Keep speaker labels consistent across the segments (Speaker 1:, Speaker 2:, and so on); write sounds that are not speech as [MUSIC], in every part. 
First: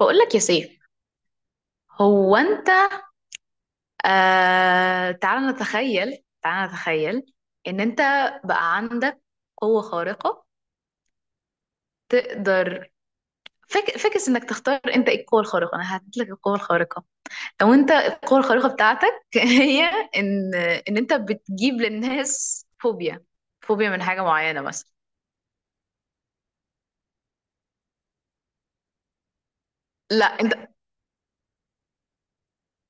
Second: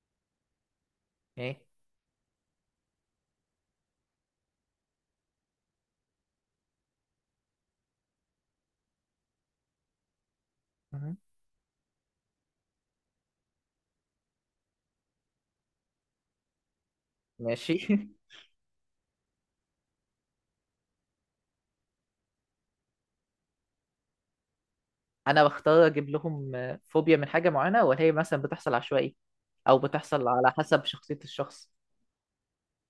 Speaker 1: بقول لك يا سيف.
Speaker 2: ايه.
Speaker 1: هو انت آه تعال نتخيل، ان انت بقى عندك قوة خارقة
Speaker 2: مهم.
Speaker 1: تقدر فكس انك تختار انت ايه القوة الخارقة. انا هديت لك القوة الخارقة. لو
Speaker 2: ماشي
Speaker 1: انت
Speaker 2: [LAUGHS]
Speaker 1: القوة الخارقة بتاعتك [LAUGHS] هي ان ان انت بتجيب للناس فوبيا، فوبيا من حاجة معينة مثلا.
Speaker 2: انا بختار اجيب لهم فوبيا من حاجه معينه ولا هي مثلا بتحصل عشوائي او
Speaker 1: لا
Speaker 2: بتحصل على
Speaker 1: انت
Speaker 2: حسب شخصيه الشخص؟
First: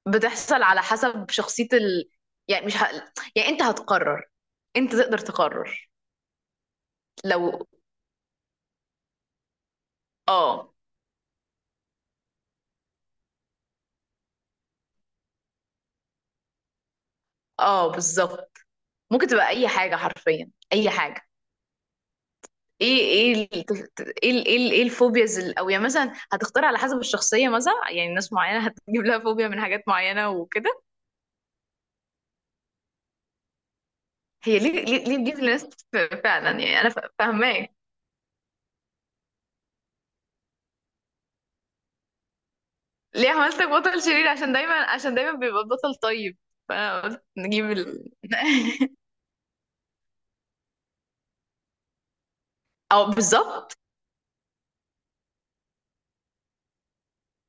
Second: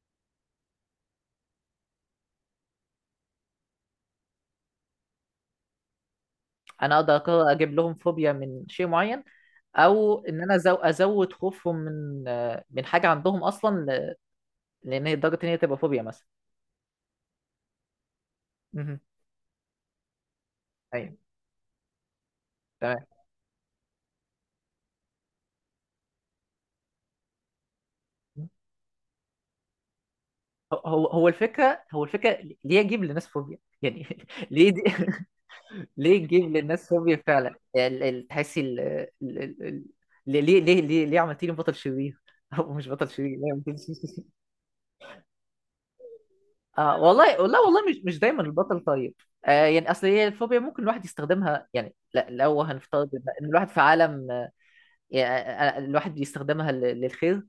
Speaker 1: بتحصل على حسب شخصية يعني مش ه... يعني انت هتقرر، انت تقدر تقرر.
Speaker 2: انا اقدر اقرر
Speaker 1: لو
Speaker 2: اجيب لهم فوبيا من شيء معين، او ان انا
Speaker 1: اه
Speaker 2: ازود خوفهم من من حاجه عندهم اصلا لان هي لدرجه ان هي تبقى فوبيا مثلا.
Speaker 1: اه بالظبط.
Speaker 2: مهم.
Speaker 1: ممكن تبقى اي حاجه، حرفيا اي
Speaker 2: ايوه.
Speaker 1: حاجه. ايه
Speaker 2: تمام.
Speaker 1: ايه ال- ايه إيه الفوبياز او يعني مثلا هتختار على حسب الشخصيه، مثلا يعني ناس معينه هتجيب لها فوبيا من حاجات معينه
Speaker 2: هو
Speaker 1: وكده.
Speaker 2: هو هو الفكره هو الفكره. ليه اجيب لناس فوبيا يعني؟ [LAUGHS]
Speaker 1: هي
Speaker 2: ليه دي؟
Speaker 1: ليه ليه تجيب لناس؟
Speaker 2: ليه تجيب
Speaker 1: فعلا يعني انا
Speaker 2: للناس فوبيا فعلا؟
Speaker 1: فاهماك.
Speaker 2: يعني تحسي ليه ليه عملتيني بطل شرير؟ [LAUGHS] او مش بطل
Speaker 1: ليه
Speaker 2: شرير، ليه
Speaker 1: عملتك
Speaker 2: عملتيني؟
Speaker 1: بطل شرير؟
Speaker 2: [LAUGHS]
Speaker 1: عشان دايما، بيبقى بطل طيب، فانا
Speaker 2: اه
Speaker 1: قلت
Speaker 2: والله والله
Speaker 1: نجيب
Speaker 2: والله، مش مش دايما البطل
Speaker 1: [LAUGHS]
Speaker 2: طيب. آه، يعني اصل هي الفوبيا ممكن الواحد يستخدمها. يعني لا، لو
Speaker 1: او
Speaker 2: هنفترض ان الواحد
Speaker 1: بالظبط.
Speaker 2: في عالم، يعني، آه، يعني آه، الواحد بيستخدمها للخير.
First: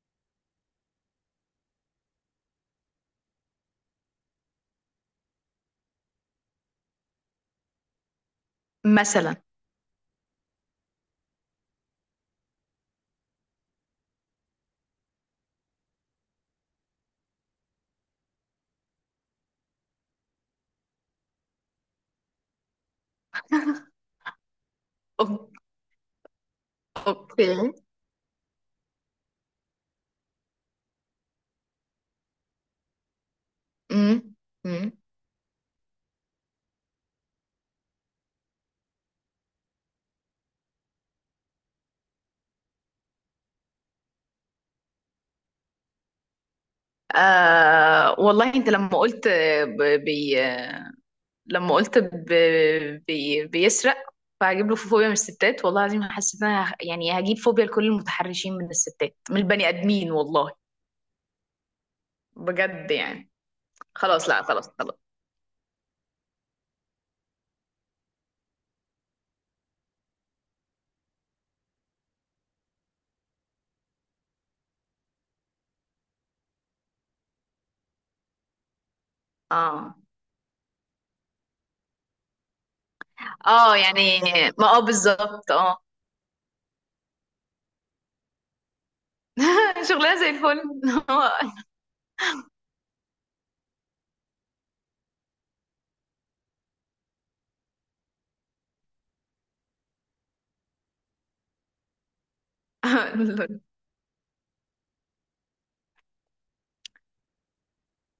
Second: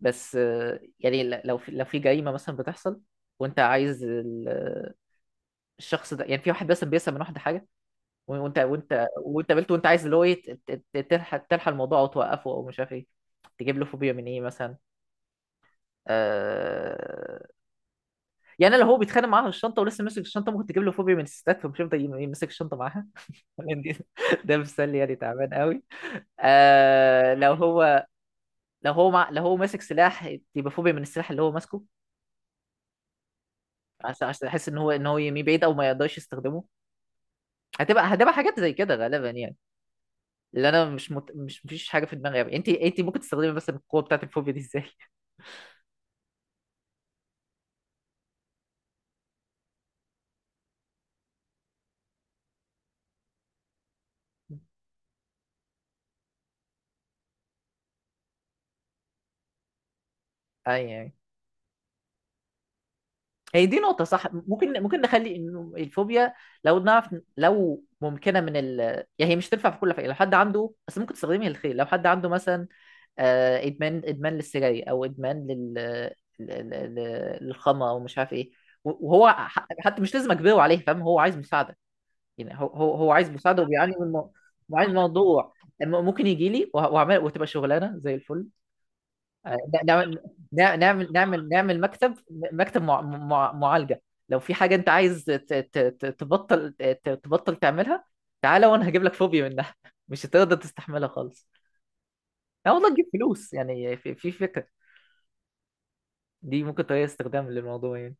Speaker 2: بس آه، يعني لو في، لو في جريمة مثلا بتحصل وانت عايز الشخص ده، يعني في واحد مثلا بيسرق من واحد حاجة، وانت وانت
Speaker 1: مثلا.
Speaker 2: وانت قابلته وانت عايز اللي هو ايه، تلحق تلحق الموضوع او توقفه او مش عارف ايه، تجيب له فوبيا من ايه مثلا؟ آه، يعني لو هو بيتخانق معاها في الشنطه ولسه ماسك الشنطه، ممكن تجيب له فوبيا من الستات، فمش هيفضل يمسك الشنطه معاها. [LAUGHS] لأن دي- ده مثال يعني تعبان
Speaker 1: أوك-
Speaker 2: قوي. آه،
Speaker 1: اوكي.
Speaker 2: لو هو ماسك سلاح، يبقى فوبيا من السلاح اللي هو ماسكه، عشان
Speaker 1: امم
Speaker 2: عشان يحس ان هو
Speaker 1: امم
Speaker 2: يمي بعيد او ما يقدرش يستخدمه. هتبقى حاجات زي كده غالبا يعني. اللي انا مش مت... مش مفيش حاجه في دماغي قوي. انت ممكن تستخدمي مثلا القوه بتاعت الفوبيا دي ازاي؟
Speaker 1: والله انت لما قلت، ب- بي لما قلت بيسرق، فهجيب له
Speaker 2: [LAUGHS]
Speaker 1: فوبيا من الستات، والله العظيم حسيت ان انا يعني هجيب فوبيا لكل المتحرشين من الستات، من البني ادمين والله.
Speaker 2: اي يعني.
Speaker 1: بجد يعني.
Speaker 2: هي دي نقطه
Speaker 1: خلاص،
Speaker 2: صح.
Speaker 1: لا خلاص
Speaker 2: ممكن
Speaker 1: خلاص
Speaker 2: ممكن نخلي انه الفوبيا، لو نعرف لو ممكنه من ال... يعني هي مش تنفع في كل حاجه، لو حد عنده بس ممكن تستخدمي الخير لو حد عنده مثلا آه، ادمان للسجاير، او ادمان لل للخمره ومش عارف ايه، وهو
Speaker 1: اه
Speaker 2: حتى مش لازم اجبره عليه، فاهم؟ هو عايز مساعده. يعني هو عايز مساعده
Speaker 1: اه،
Speaker 2: وبيعاني من
Speaker 1: يعني ما اه
Speaker 2: وعايز
Speaker 1: بالظبط
Speaker 2: الموضوع.
Speaker 1: اه.
Speaker 2: ممكن يجي لي وهعمل، وتبقى شغلانه زي الفل. آه، ن-
Speaker 1: [LAUGHS] شغلها
Speaker 2: نعمل
Speaker 1: زي الفل.
Speaker 2: نع- نعمل نعمل نعمل مكتب، مكتب معالجه. لو في حاجه انت عايز تبطل تعملها، تعالى وانا هجيب لك فوبيا منها. [LAUGHS] مش هتقدر تستحملها خالص. لا والله تجيب
Speaker 1: [LAUGHS] هو-
Speaker 2: فلوس
Speaker 1: [LAUGHS]
Speaker 2: يعني، في فكره. دي ممكن طريقه استخدام للموضوع يعني،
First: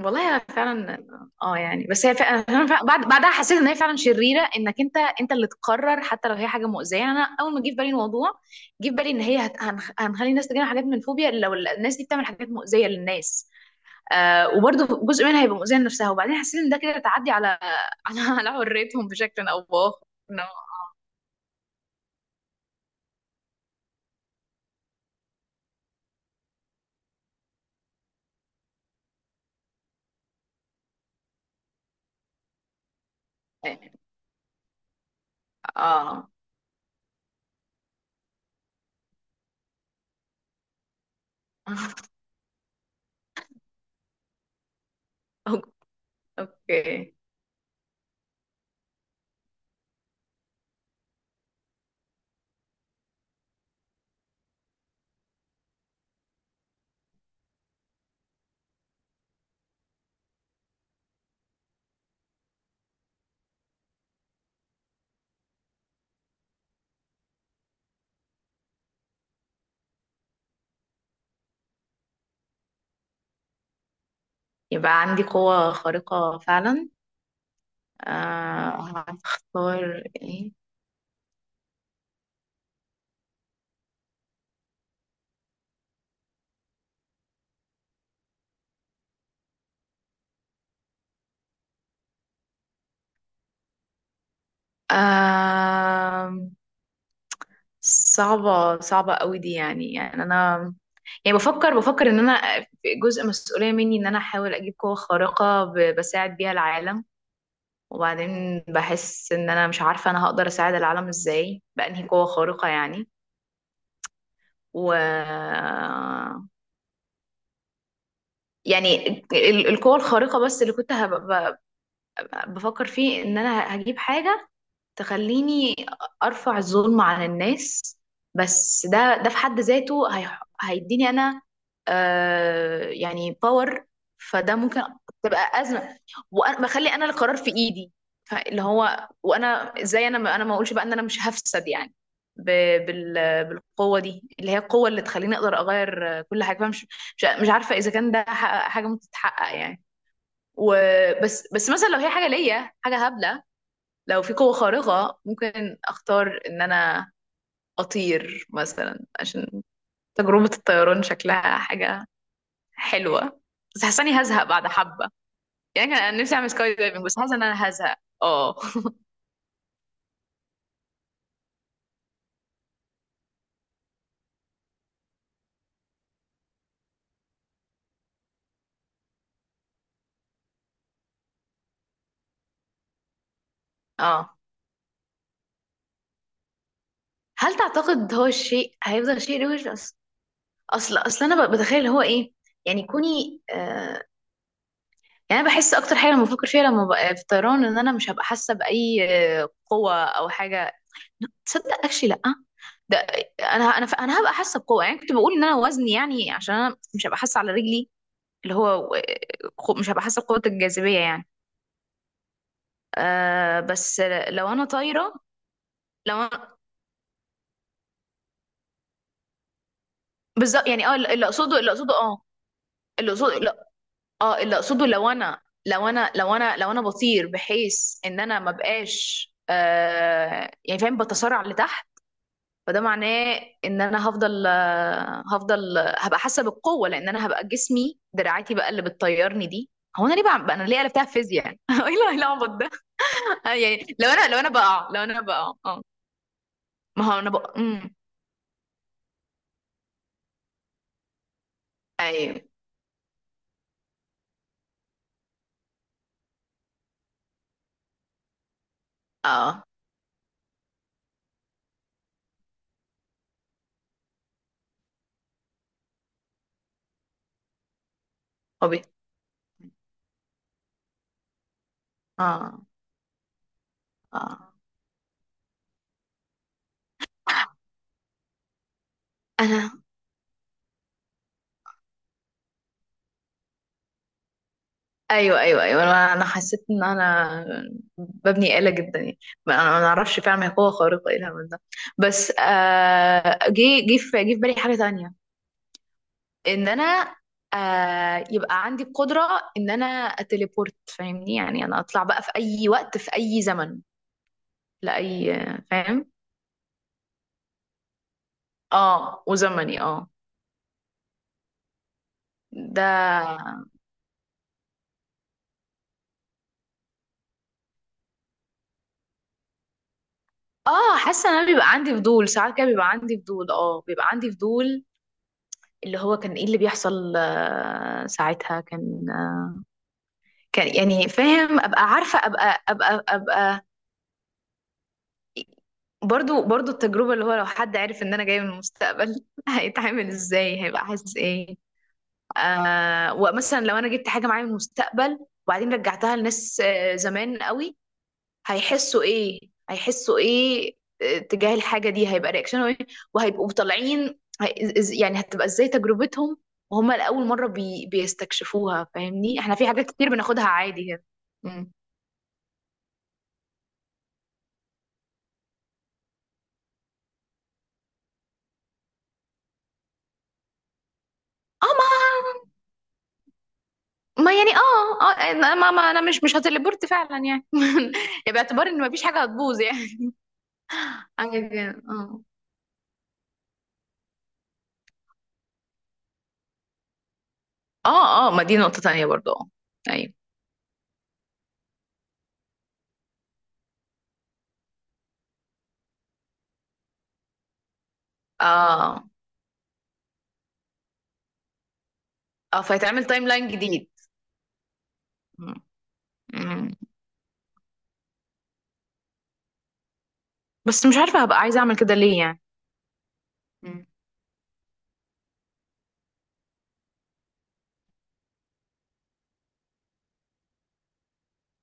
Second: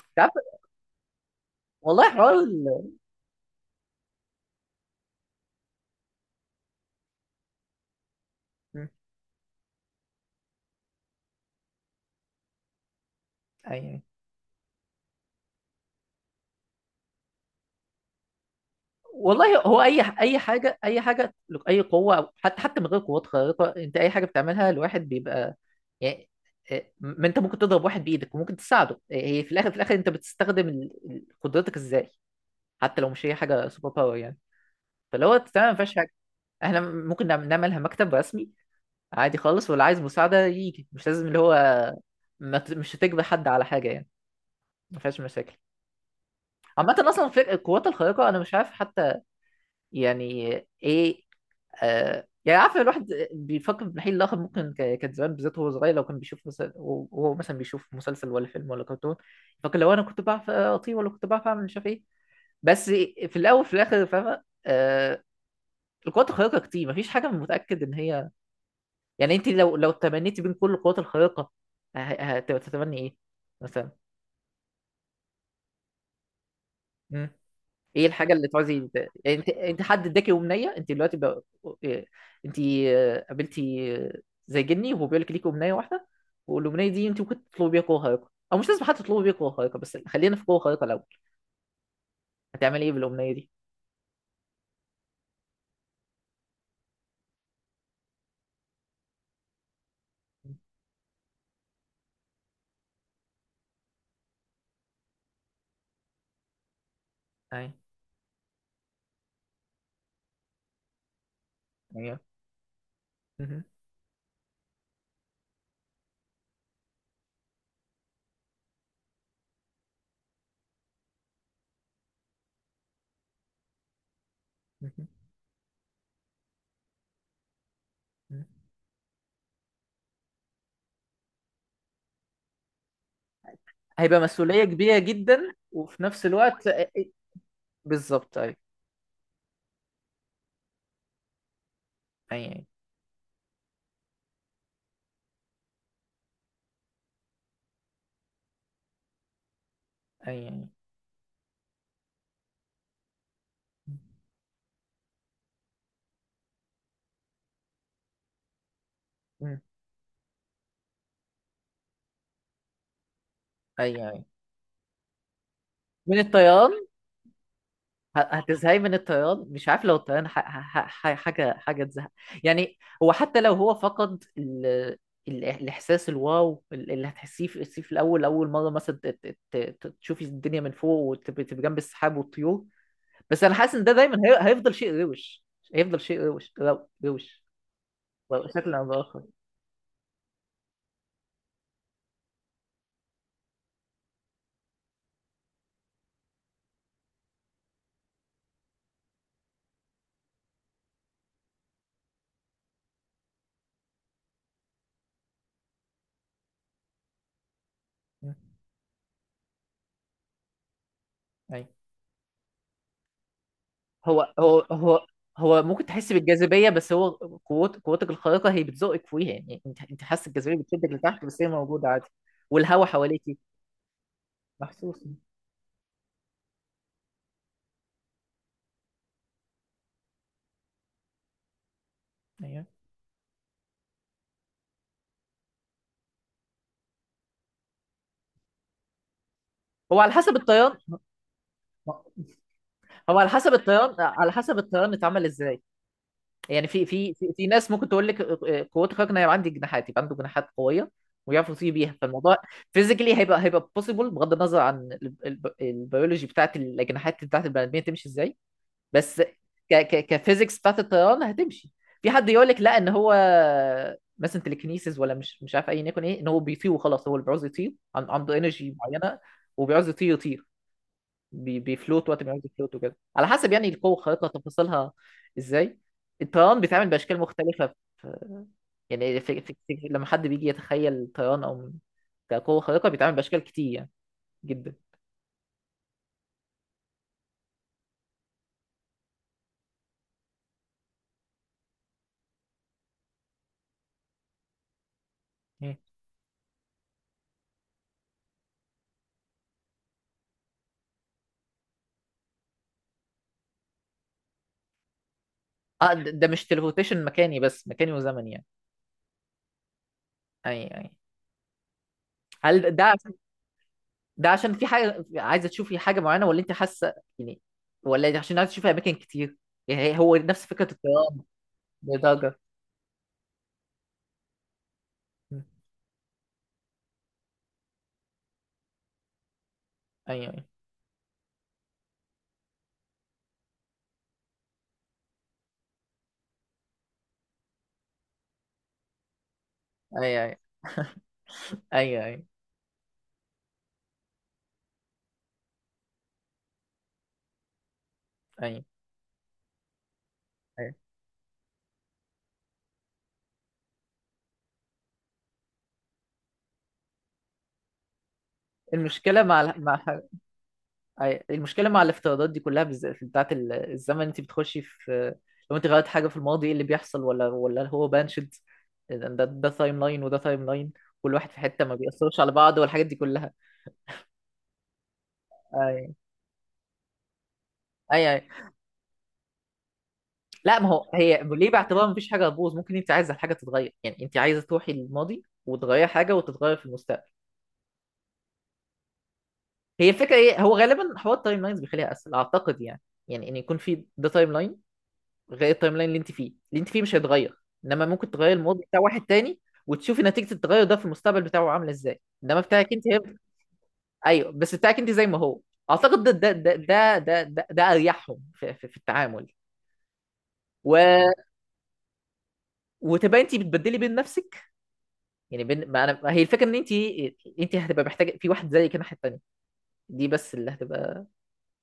Speaker 2: انت عارف.
Speaker 1: انا فعلا اه، يعني بس
Speaker 2: والله
Speaker 1: هي
Speaker 2: حوار
Speaker 1: فعلا،
Speaker 2: ال...
Speaker 1: بعد بعدها حسيت ان هي فعلا شريره، انك انت اللي تقرر حتى لو هي حاجه مؤذيه. يعني انا اول ما جه في بالي الموضوع، جه
Speaker 2: م.
Speaker 1: في بالي ان هي هنخلي الناس تجينا حاجات من فوبيا لو الناس دي بتعمل حاجات مؤذيه للناس.
Speaker 2: أيوة.
Speaker 1: آه وبرضه جزء منها هيبقى مؤذيه لنفسها، وبعدين حسيت ان ده كده تعدي على [LAUGHS] على حريتهم بشكل او
Speaker 2: والله هو
Speaker 1: باخر.
Speaker 2: اي
Speaker 1: إنه-
Speaker 2: اي حاجه، اي قوه، أو حتى من غير قوات خارقه، انت اي حاجه بتعملها الواحد بيبقى يعني إيه، ما انت ممكن تضرب واحد بايدك وممكن تساعده. إيه، هي في الاخر، في الاخر انت بتستخدم قدرتك ازاي، حتى لو مش هي حاجه سوبر باور يعني. فلو هو تمام ما فيهاش حاجه،
Speaker 1: اه
Speaker 2: احنا ممكن نعملها مكتب رسمي عادي خالص، واللي عايز مساعده يجي. مش لازم اللي هو،
Speaker 1: [LAUGHS]
Speaker 2: ما ت- مش هتجبر حد على حاجه يعني. ما فيهاش مشاكل.
Speaker 1: أوك-
Speaker 2: عامة
Speaker 1: اوكي.
Speaker 2: أصلا القوات الخارقة أنا مش عارف حتى يعني إيه. آه، يعني عارف الواحد بيفكر في الناحية الآخر، ممكن كان زمان بالذات وهو صغير، لو كان بيشوف مثلا، وهو مثلا بيشوف مسلسل ولا فيلم ولا كرتون، فكان لو أنا كنت بعرف أطير، ولا كنت بعرف أعمل مش عارف إيه، بس في الأول، في الآخر، فاهمة آه، القوات الخارقة كتير مفيش حاجة متأكد إن هي يعني. أنت لو تمنيتي بين كل القوات الخارقة، هتتمني إيه مثلا؟
Speaker 1: يبقى عندي قوه خارقه فعلا.
Speaker 2: ايه الحاجه اللي تعوزي يعني؟ انت
Speaker 1: هختار
Speaker 2: حد اداكي
Speaker 1: ايه؟
Speaker 2: امنيه، انت دلوقتي بقى... انت آه، قابلتي آه، زي جني وهو بيقول لك ليكي امنيه واحده، والامنيه دي انت ممكن تطلبي بيها قوه خارقه او مش لازم حتى تطلبي بيها قوه خارقه، بس خلينا في قوه خارقه الاول. هتعملي ايه بالامنيه دي؟
Speaker 1: آم، صعبة، صعبة قوي دي يعني، يعني أنا، يعني بفكر، إن أنا في جزء مسؤولية مني إن أنا أحاول أجيب قوة خارقة بساعد بيها العالم.
Speaker 2: ايوه.
Speaker 1: وبعدين بحس إن أنا مش عارفة أنا هقدر أساعد العالم إزاي بأنهي
Speaker 2: ايوه.
Speaker 1: قوة خارقة يعني.
Speaker 2: مهم.
Speaker 1: و، يعني القوة الخارقة بس اللي كنت بفكر فيه إن أنا هجيب حاجة
Speaker 2: مهم.
Speaker 1: تخليني ارفع الظلم عن الناس.
Speaker 2: مهم.
Speaker 1: بس ده، في حد ذاته هيديني انا آه يعني باور.
Speaker 2: هيبقى
Speaker 1: فده
Speaker 2: مسؤوليه
Speaker 1: ممكن
Speaker 2: كبيره جدا،
Speaker 1: تبقى ازمه،
Speaker 2: وفي نفس
Speaker 1: وانا
Speaker 2: الوقت
Speaker 1: بخلي انا القرار في ايدي.
Speaker 2: بالظبط. ايوه
Speaker 1: فاللي هو، وانا ازاي انا ما اقولش بقى ان انا مش هفسد يعني
Speaker 2: ايوه
Speaker 1: بالقوه دي، اللي هي القوه اللي تخليني اقدر اغير كل حاجه. فمش، مش عارفه اذا كان ده حاجه ممكن تتحقق يعني.
Speaker 2: ايوه ايوه.
Speaker 1: وبس، بس مثلا لو هي حاجه ليا، حاجه هبله، لو في قوة خارقة ممكن اختار ان انا اطير مثلا،
Speaker 2: مم.
Speaker 1: عشان تجربة الطيران شكلها حاجة حلوة، بس حاسة
Speaker 2: ايوه.
Speaker 1: اني
Speaker 2: أيوة.
Speaker 1: هزهق بعد حبة. يعني كان
Speaker 2: من
Speaker 1: انا نفسي اعمل
Speaker 2: الطيران؟
Speaker 1: سكاي دايفنج، بس حاسة ان انا هزهق.
Speaker 2: ه-
Speaker 1: اه
Speaker 2: هتزهقي من الطيران؟ مش عارف لو الطيران حاجه حاجه تزهق، يعني هو حتى لو هو فقد الاحساس الواو اللي هتحسيه في الاول، اول مره مثلا تشوفي الدنيا من فوق، وتبقي تبقي جنب السحاب والطيور. بس انا حاسس ان ده دايما
Speaker 1: اه.
Speaker 2: هي... هيفضل شيء روش. هيفضل شيء روش روش،
Speaker 1: هل تعتقد هو الشيء
Speaker 2: شكل او
Speaker 1: هيفضل
Speaker 2: باخر.
Speaker 1: شيء روش؟ اصل، انا بتخيل هو ايه، يعني كوني آه، يعني انا بحس اكتر حاجة لما بفكر فيها، لما ببقى في الطيران، ان انا مش هبقى حاسة بأي قوة او حاجة. تصدق اكشلي لا. ده انا، انا هبقى حاسه بقوه، يعني كنت بقول ان انا وزني، يعني عشان انا مش هبقى حاسه على رجلي،
Speaker 2: م.
Speaker 1: اللي هو مش هبقى حاسه بقوه الجاذبيه يعني.
Speaker 2: أيوة.
Speaker 1: آه، بس
Speaker 2: هو
Speaker 1: لو
Speaker 2: هو
Speaker 1: انا
Speaker 2: هو
Speaker 1: طايره،
Speaker 2: هو ممكن تحس
Speaker 1: لو انا
Speaker 2: بالجاذبيه، بس هو قوتك الخارقه هي بتزقك فيها. يعني انت حاسس الجاذبيه
Speaker 1: بالظبط. يعني
Speaker 2: بتشدك
Speaker 1: اه،
Speaker 2: لتحت، بس هي موجوده عادي، والهواء
Speaker 1: اللي
Speaker 2: حواليكي
Speaker 1: اقصده، لا، اه اللي اقصده،
Speaker 2: محسوس.
Speaker 1: لو انا بطير بحيث ان انا ما بقاش آه، يعني فاهم، بتسارع لتحت،
Speaker 2: ايوه.
Speaker 1: فده معناه ان انا هفضل آه، هبقى حاسه بالقوه، لان انا هبقى جسمي، دراعاتي بقى اللي بتطيرني دي.
Speaker 2: هو
Speaker 1: هو
Speaker 2: على
Speaker 1: انا ليه
Speaker 2: حسب
Speaker 1: بقى، بقى انا
Speaker 2: الطيران.
Speaker 1: ليه قلبتها فيزياء يعني؟ [LAUGHS] إيه العبط ده؟ [LAUGHS] يعني لو انا،
Speaker 2: على حسب الطيران
Speaker 1: لو انا
Speaker 2: اتعمل
Speaker 1: بقع
Speaker 2: ازاي.
Speaker 1: اه،
Speaker 2: يعني
Speaker 1: ما هو انا
Speaker 2: في
Speaker 1: بقع.
Speaker 2: ناس ممكن
Speaker 1: امم.
Speaker 2: تقول لك قوته خارقه إن هي عندي جناحات، يبقى عنده جناحات قويه ويعرف يطير بيها، فالموضوع
Speaker 1: ايوه
Speaker 2: فيزيكلي هيبقى بوسيبل بغض النظر عن البيولوجي بتاعت الاجنحات بتاعت البني ادمين تمشي ازاي، بس
Speaker 1: اه.
Speaker 2: ك ك كفيزيكس بتاعت الطيران هتمشي. في حد يقول لك لا، ان هو مثلا تليكنيسيس ولا مش عارف اي نيكون ايه، ان هو بيطير وخلاص، هو اللي بيعوز يطير عنده انرجي
Speaker 1: هوبي.
Speaker 2: معينه وبيعوز يطير، يطير، بيفلوت وقت ما يعوز
Speaker 1: اه
Speaker 2: يفلوت وكده، على حسب يعني القوه الخارقه
Speaker 1: اه
Speaker 2: تفاصيلها ازاي. الطيران بيتعمل باشكال مختلفه في، يعني في في
Speaker 1: انا.
Speaker 2: في لما حد بيجي يتخيل الطيران او كقوه خارقه، بيتعمل باشكال كتير يعني، جدا.
Speaker 1: ايوه ايوه ايوه، انا حسيت ان انا ببني آلة جدا يعني. انا ما اعرفش فعلا هي قوه خارقه، ايه الهبل ده؟ بس آه، جه في بالي حاجه تانية،
Speaker 2: مم.
Speaker 1: ان انا آه يبقى عندي القدره ان انا اتليبورت، فاهمني، يعني انا اطلع بقى في اي وقت، في اي زمن، لاي،
Speaker 2: اه،
Speaker 1: فاهم؟
Speaker 2: ده مش تليبورتيشن مكاني بس، مكاني وزمني يعني.
Speaker 1: اه وزمني اه.
Speaker 2: يعني. هل
Speaker 1: ده
Speaker 2: ده، ده عشان في حاجه عايزه تشوفي حاجه معينه، ولا انت حاسه يعني، ولا عشان عايزه تشوفي اماكن كتير؟ يعني هي- هو نفس فكره
Speaker 1: اه
Speaker 2: الطيران
Speaker 1: حاسه ان انا بيبقى عندي فضول
Speaker 2: بدرجه.
Speaker 1: ساعات كده، بيبقى عندي فضول اه، بيبقى عندي فضول
Speaker 2: م.
Speaker 1: اللي هو، كان ايه اللي بيحصل آه، ساعتها كان آه،
Speaker 2: ايوه
Speaker 1: كان يعني فاهم، ابقى عارفه، ابقى ابقى ابقى برضو، التجربه اللي هو لو حد عارف ان انا جايه من المستقبل [LAUGHS] هيتعامل
Speaker 2: ايوه ايوه
Speaker 1: ازاي، هيبقى حاسس ايه.
Speaker 2: ايوه ايوه ايوه
Speaker 1: آه ومثلا لو انا جبت حاجه معايا من المستقبل، وبعدين رجعتها لناس آه زمان قوي،
Speaker 2: ايوه
Speaker 1: هيحسوا ايه؟ هيحسوا ايه
Speaker 2: أيوه.
Speaker 1: آه، تجاه الحاجه دي هيبقى رياكشنهم ايه؟ وهيبقوا طالعين، يعني هتبقى ازاي تجربتهم وهم لاول مره بي بيستكشفوها؟
Speaker 2: المشكله
Speaker 1: فاهمني،
Speaker 2: مع
Speaker 1: احنا في حاجات كتير بناخدها عادي كده.
Speaker 2: أيوة. المشكله
Speaker 1: مم.
Speaker 2: مع الافتراضات دي كلها، بالذات بتاعت الزمن، انت بتخشي في، لو انت غيرت حاجه في الماضي ايه اللي بيحصل، ولا هو بانشد؟ ده ده تايم لاين وده تايم لاين، كل واحد في حته
Speaker 1: اه،
Speaker 2: ما
Speaker 1: ما
Speaker 2: بيأثرش على بعض، والحاجات دي كلها.
Speaker 1: ما يعني اه اه، أنا- ما, ما
Speaker 2: ايوه.
Speaker 1: انا مش هتليبورت فعلا يعني.
Speaker 2: ايوه.
Speaker 1: [LAUGHS] يعني
Speaker 2: أيوه.
Speaker 1: باعتبار ان مفيش حاجه هتبوظ يعني.
Speaker 2: لا، ما هو
Speaker 1: [LAUGHS]
Speaker 2: هي
Speaker 1: حاجه
Speaker 2: ليه
Speaker 1: كده
Speaker 2: باعتبار مفيش
Speaker 1: اه،
Speaker 2: حاجه هتبوظ؟ ممكن انت عايزه الحاجه تتغير، يعني انت عايزه تروحي للماضي وتغير حاجه، وتتغير في المستقبل.
Speaker 1: اه اه، ما دي نقطه تانية برضو اه.
Speaker 2: هي
Speaker 1: ايوه
Speaker 2: الفكره ايه، هو غالبا حوار التايم لاينز بيخليها اسهل اعتقد يعني. يعني ان يكون في ده تايم لاين غير التايم لاين اللي انت فيه، اللي انت فيه مش هيتغير، انما ممكن تغير الماضي بتاع واحد
Speaker 1: اه
Speaker 2: تاني وتشوفي نتيجه التغير ده في المستقبل بتاعه عامله ازاي، انما
Speaker 1: اه،
Speaker 2: بتاعك انت
Speaker 1: فيتعمل
Speaker 2: هيبقى
Speaker 1: تايم لاين جديد.
Speaker 2: ايوه، بس بتاعك انت زي ما هو.
Speaker 1: مم.
Speaker 2: اعتقد ده ده ده
Speaker 1: مم.
Speaker 2: ده ده, ده, ده اريحهم في التعامل.
Speaker 1: بس مش
Speaker 2: و...
Speaker 1: عارفة هبقى عايزة اعمل كده ليه يعني.
Speaker 2: وتبقى انت بتبدلي
Speaker 1: مم.
Speaker 2: بين نفسك، يعني بين، ما انا ما هي الفكره ان انت هتبقى محتاجه في واحد زي كده ناحيه التانيه، دي بس اللي هتبقى،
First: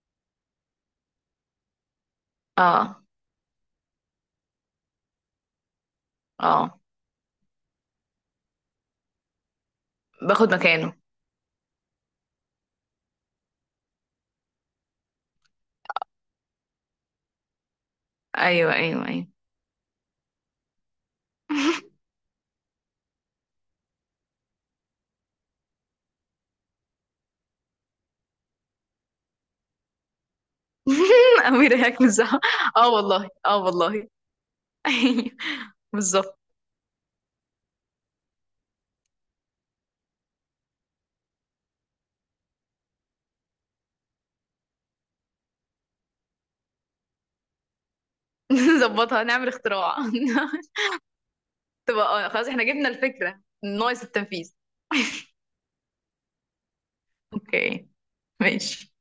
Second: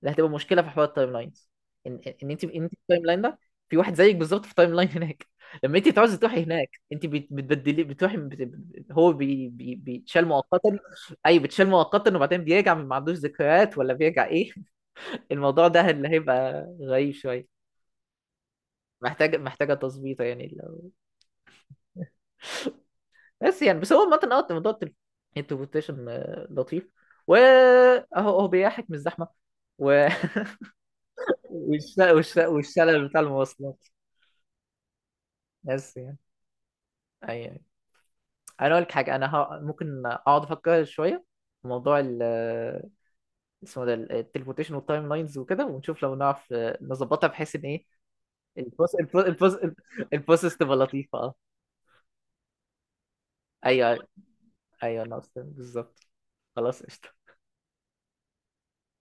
Speaker 2: اللي هتبقى مشكله في حوار التايم لاينز، ان انت
Speaker 1: اه
Speaker 2: التايم لاين ده في واحد زيك بالظبط في التايم لاين هناك. [LAUGHS] لما انت تعوزي تروحي
Speaker 1: اه،
Speaker 2: هناك، انت بتبدلي، بتروحي، هو بي بي بيتشال
Speaker 1: باخد
Speaker 2: مؤقتا.
Speaker 1: مكانه.
Speaker 2: اي، بتشال مؤقتا وبعدين بيرجع ما عندوش ذكريات، ولا بيرجع ايه؟ [LAUGHS] الموضوع ده اللي هيبقى غريب شويه.
Speaker 1: ايوه ايوه ايوه.
Speaker 2: محتاجه تظبيطه يعني. بس يعني، بس هو عامة، اه موضوع التليبورتيشن آه، لطيف، واهو اهو بيحك من الزحمه و... [LAUGHS]
Speaker 1: [LAUGHS] امير هيك مزح. اه
Speaker 2: والشلل بتاع
Speaker 1: والله، اه
Speaker 2: المواصلات.
Speaker 1: والله. [LAUGHS] ايوه
Speaker 2: بس يعني
Speaker 1: بالظبط.
Speaker 2: أي... انا اقول لك حاجه، انا ه... ممكن اقعد افكر شويه في موضوع ال آه، اسمه ده، التليبورتيشن والتايم لاينز وكده، ونشوف لو نعرف آه، نظبطها بحيث ان ايه
Speaker 1: [LAUGHS]
Speaker 2: البروس
Speaker 1: نظبطها
Speaker 2: البروس
Speaker 1: نعمل
Speaker 2: البروس
Speaker 1: اختراع.
Speaker 2: البروسيس
Speaker 1: [LAUGHS]
Speaker 2: تبقى لطيفه. اه
Speaker 1: تبقى آه، خلاص احنا جبنا الفكرة ناقص
Speaker 2: ايوه.
Speaker 1: التنفيذ.
Speaker 2: ايوه ناقص، بالظبط. خلاص قشطه.
Speaker 1: اوكي، ماشي.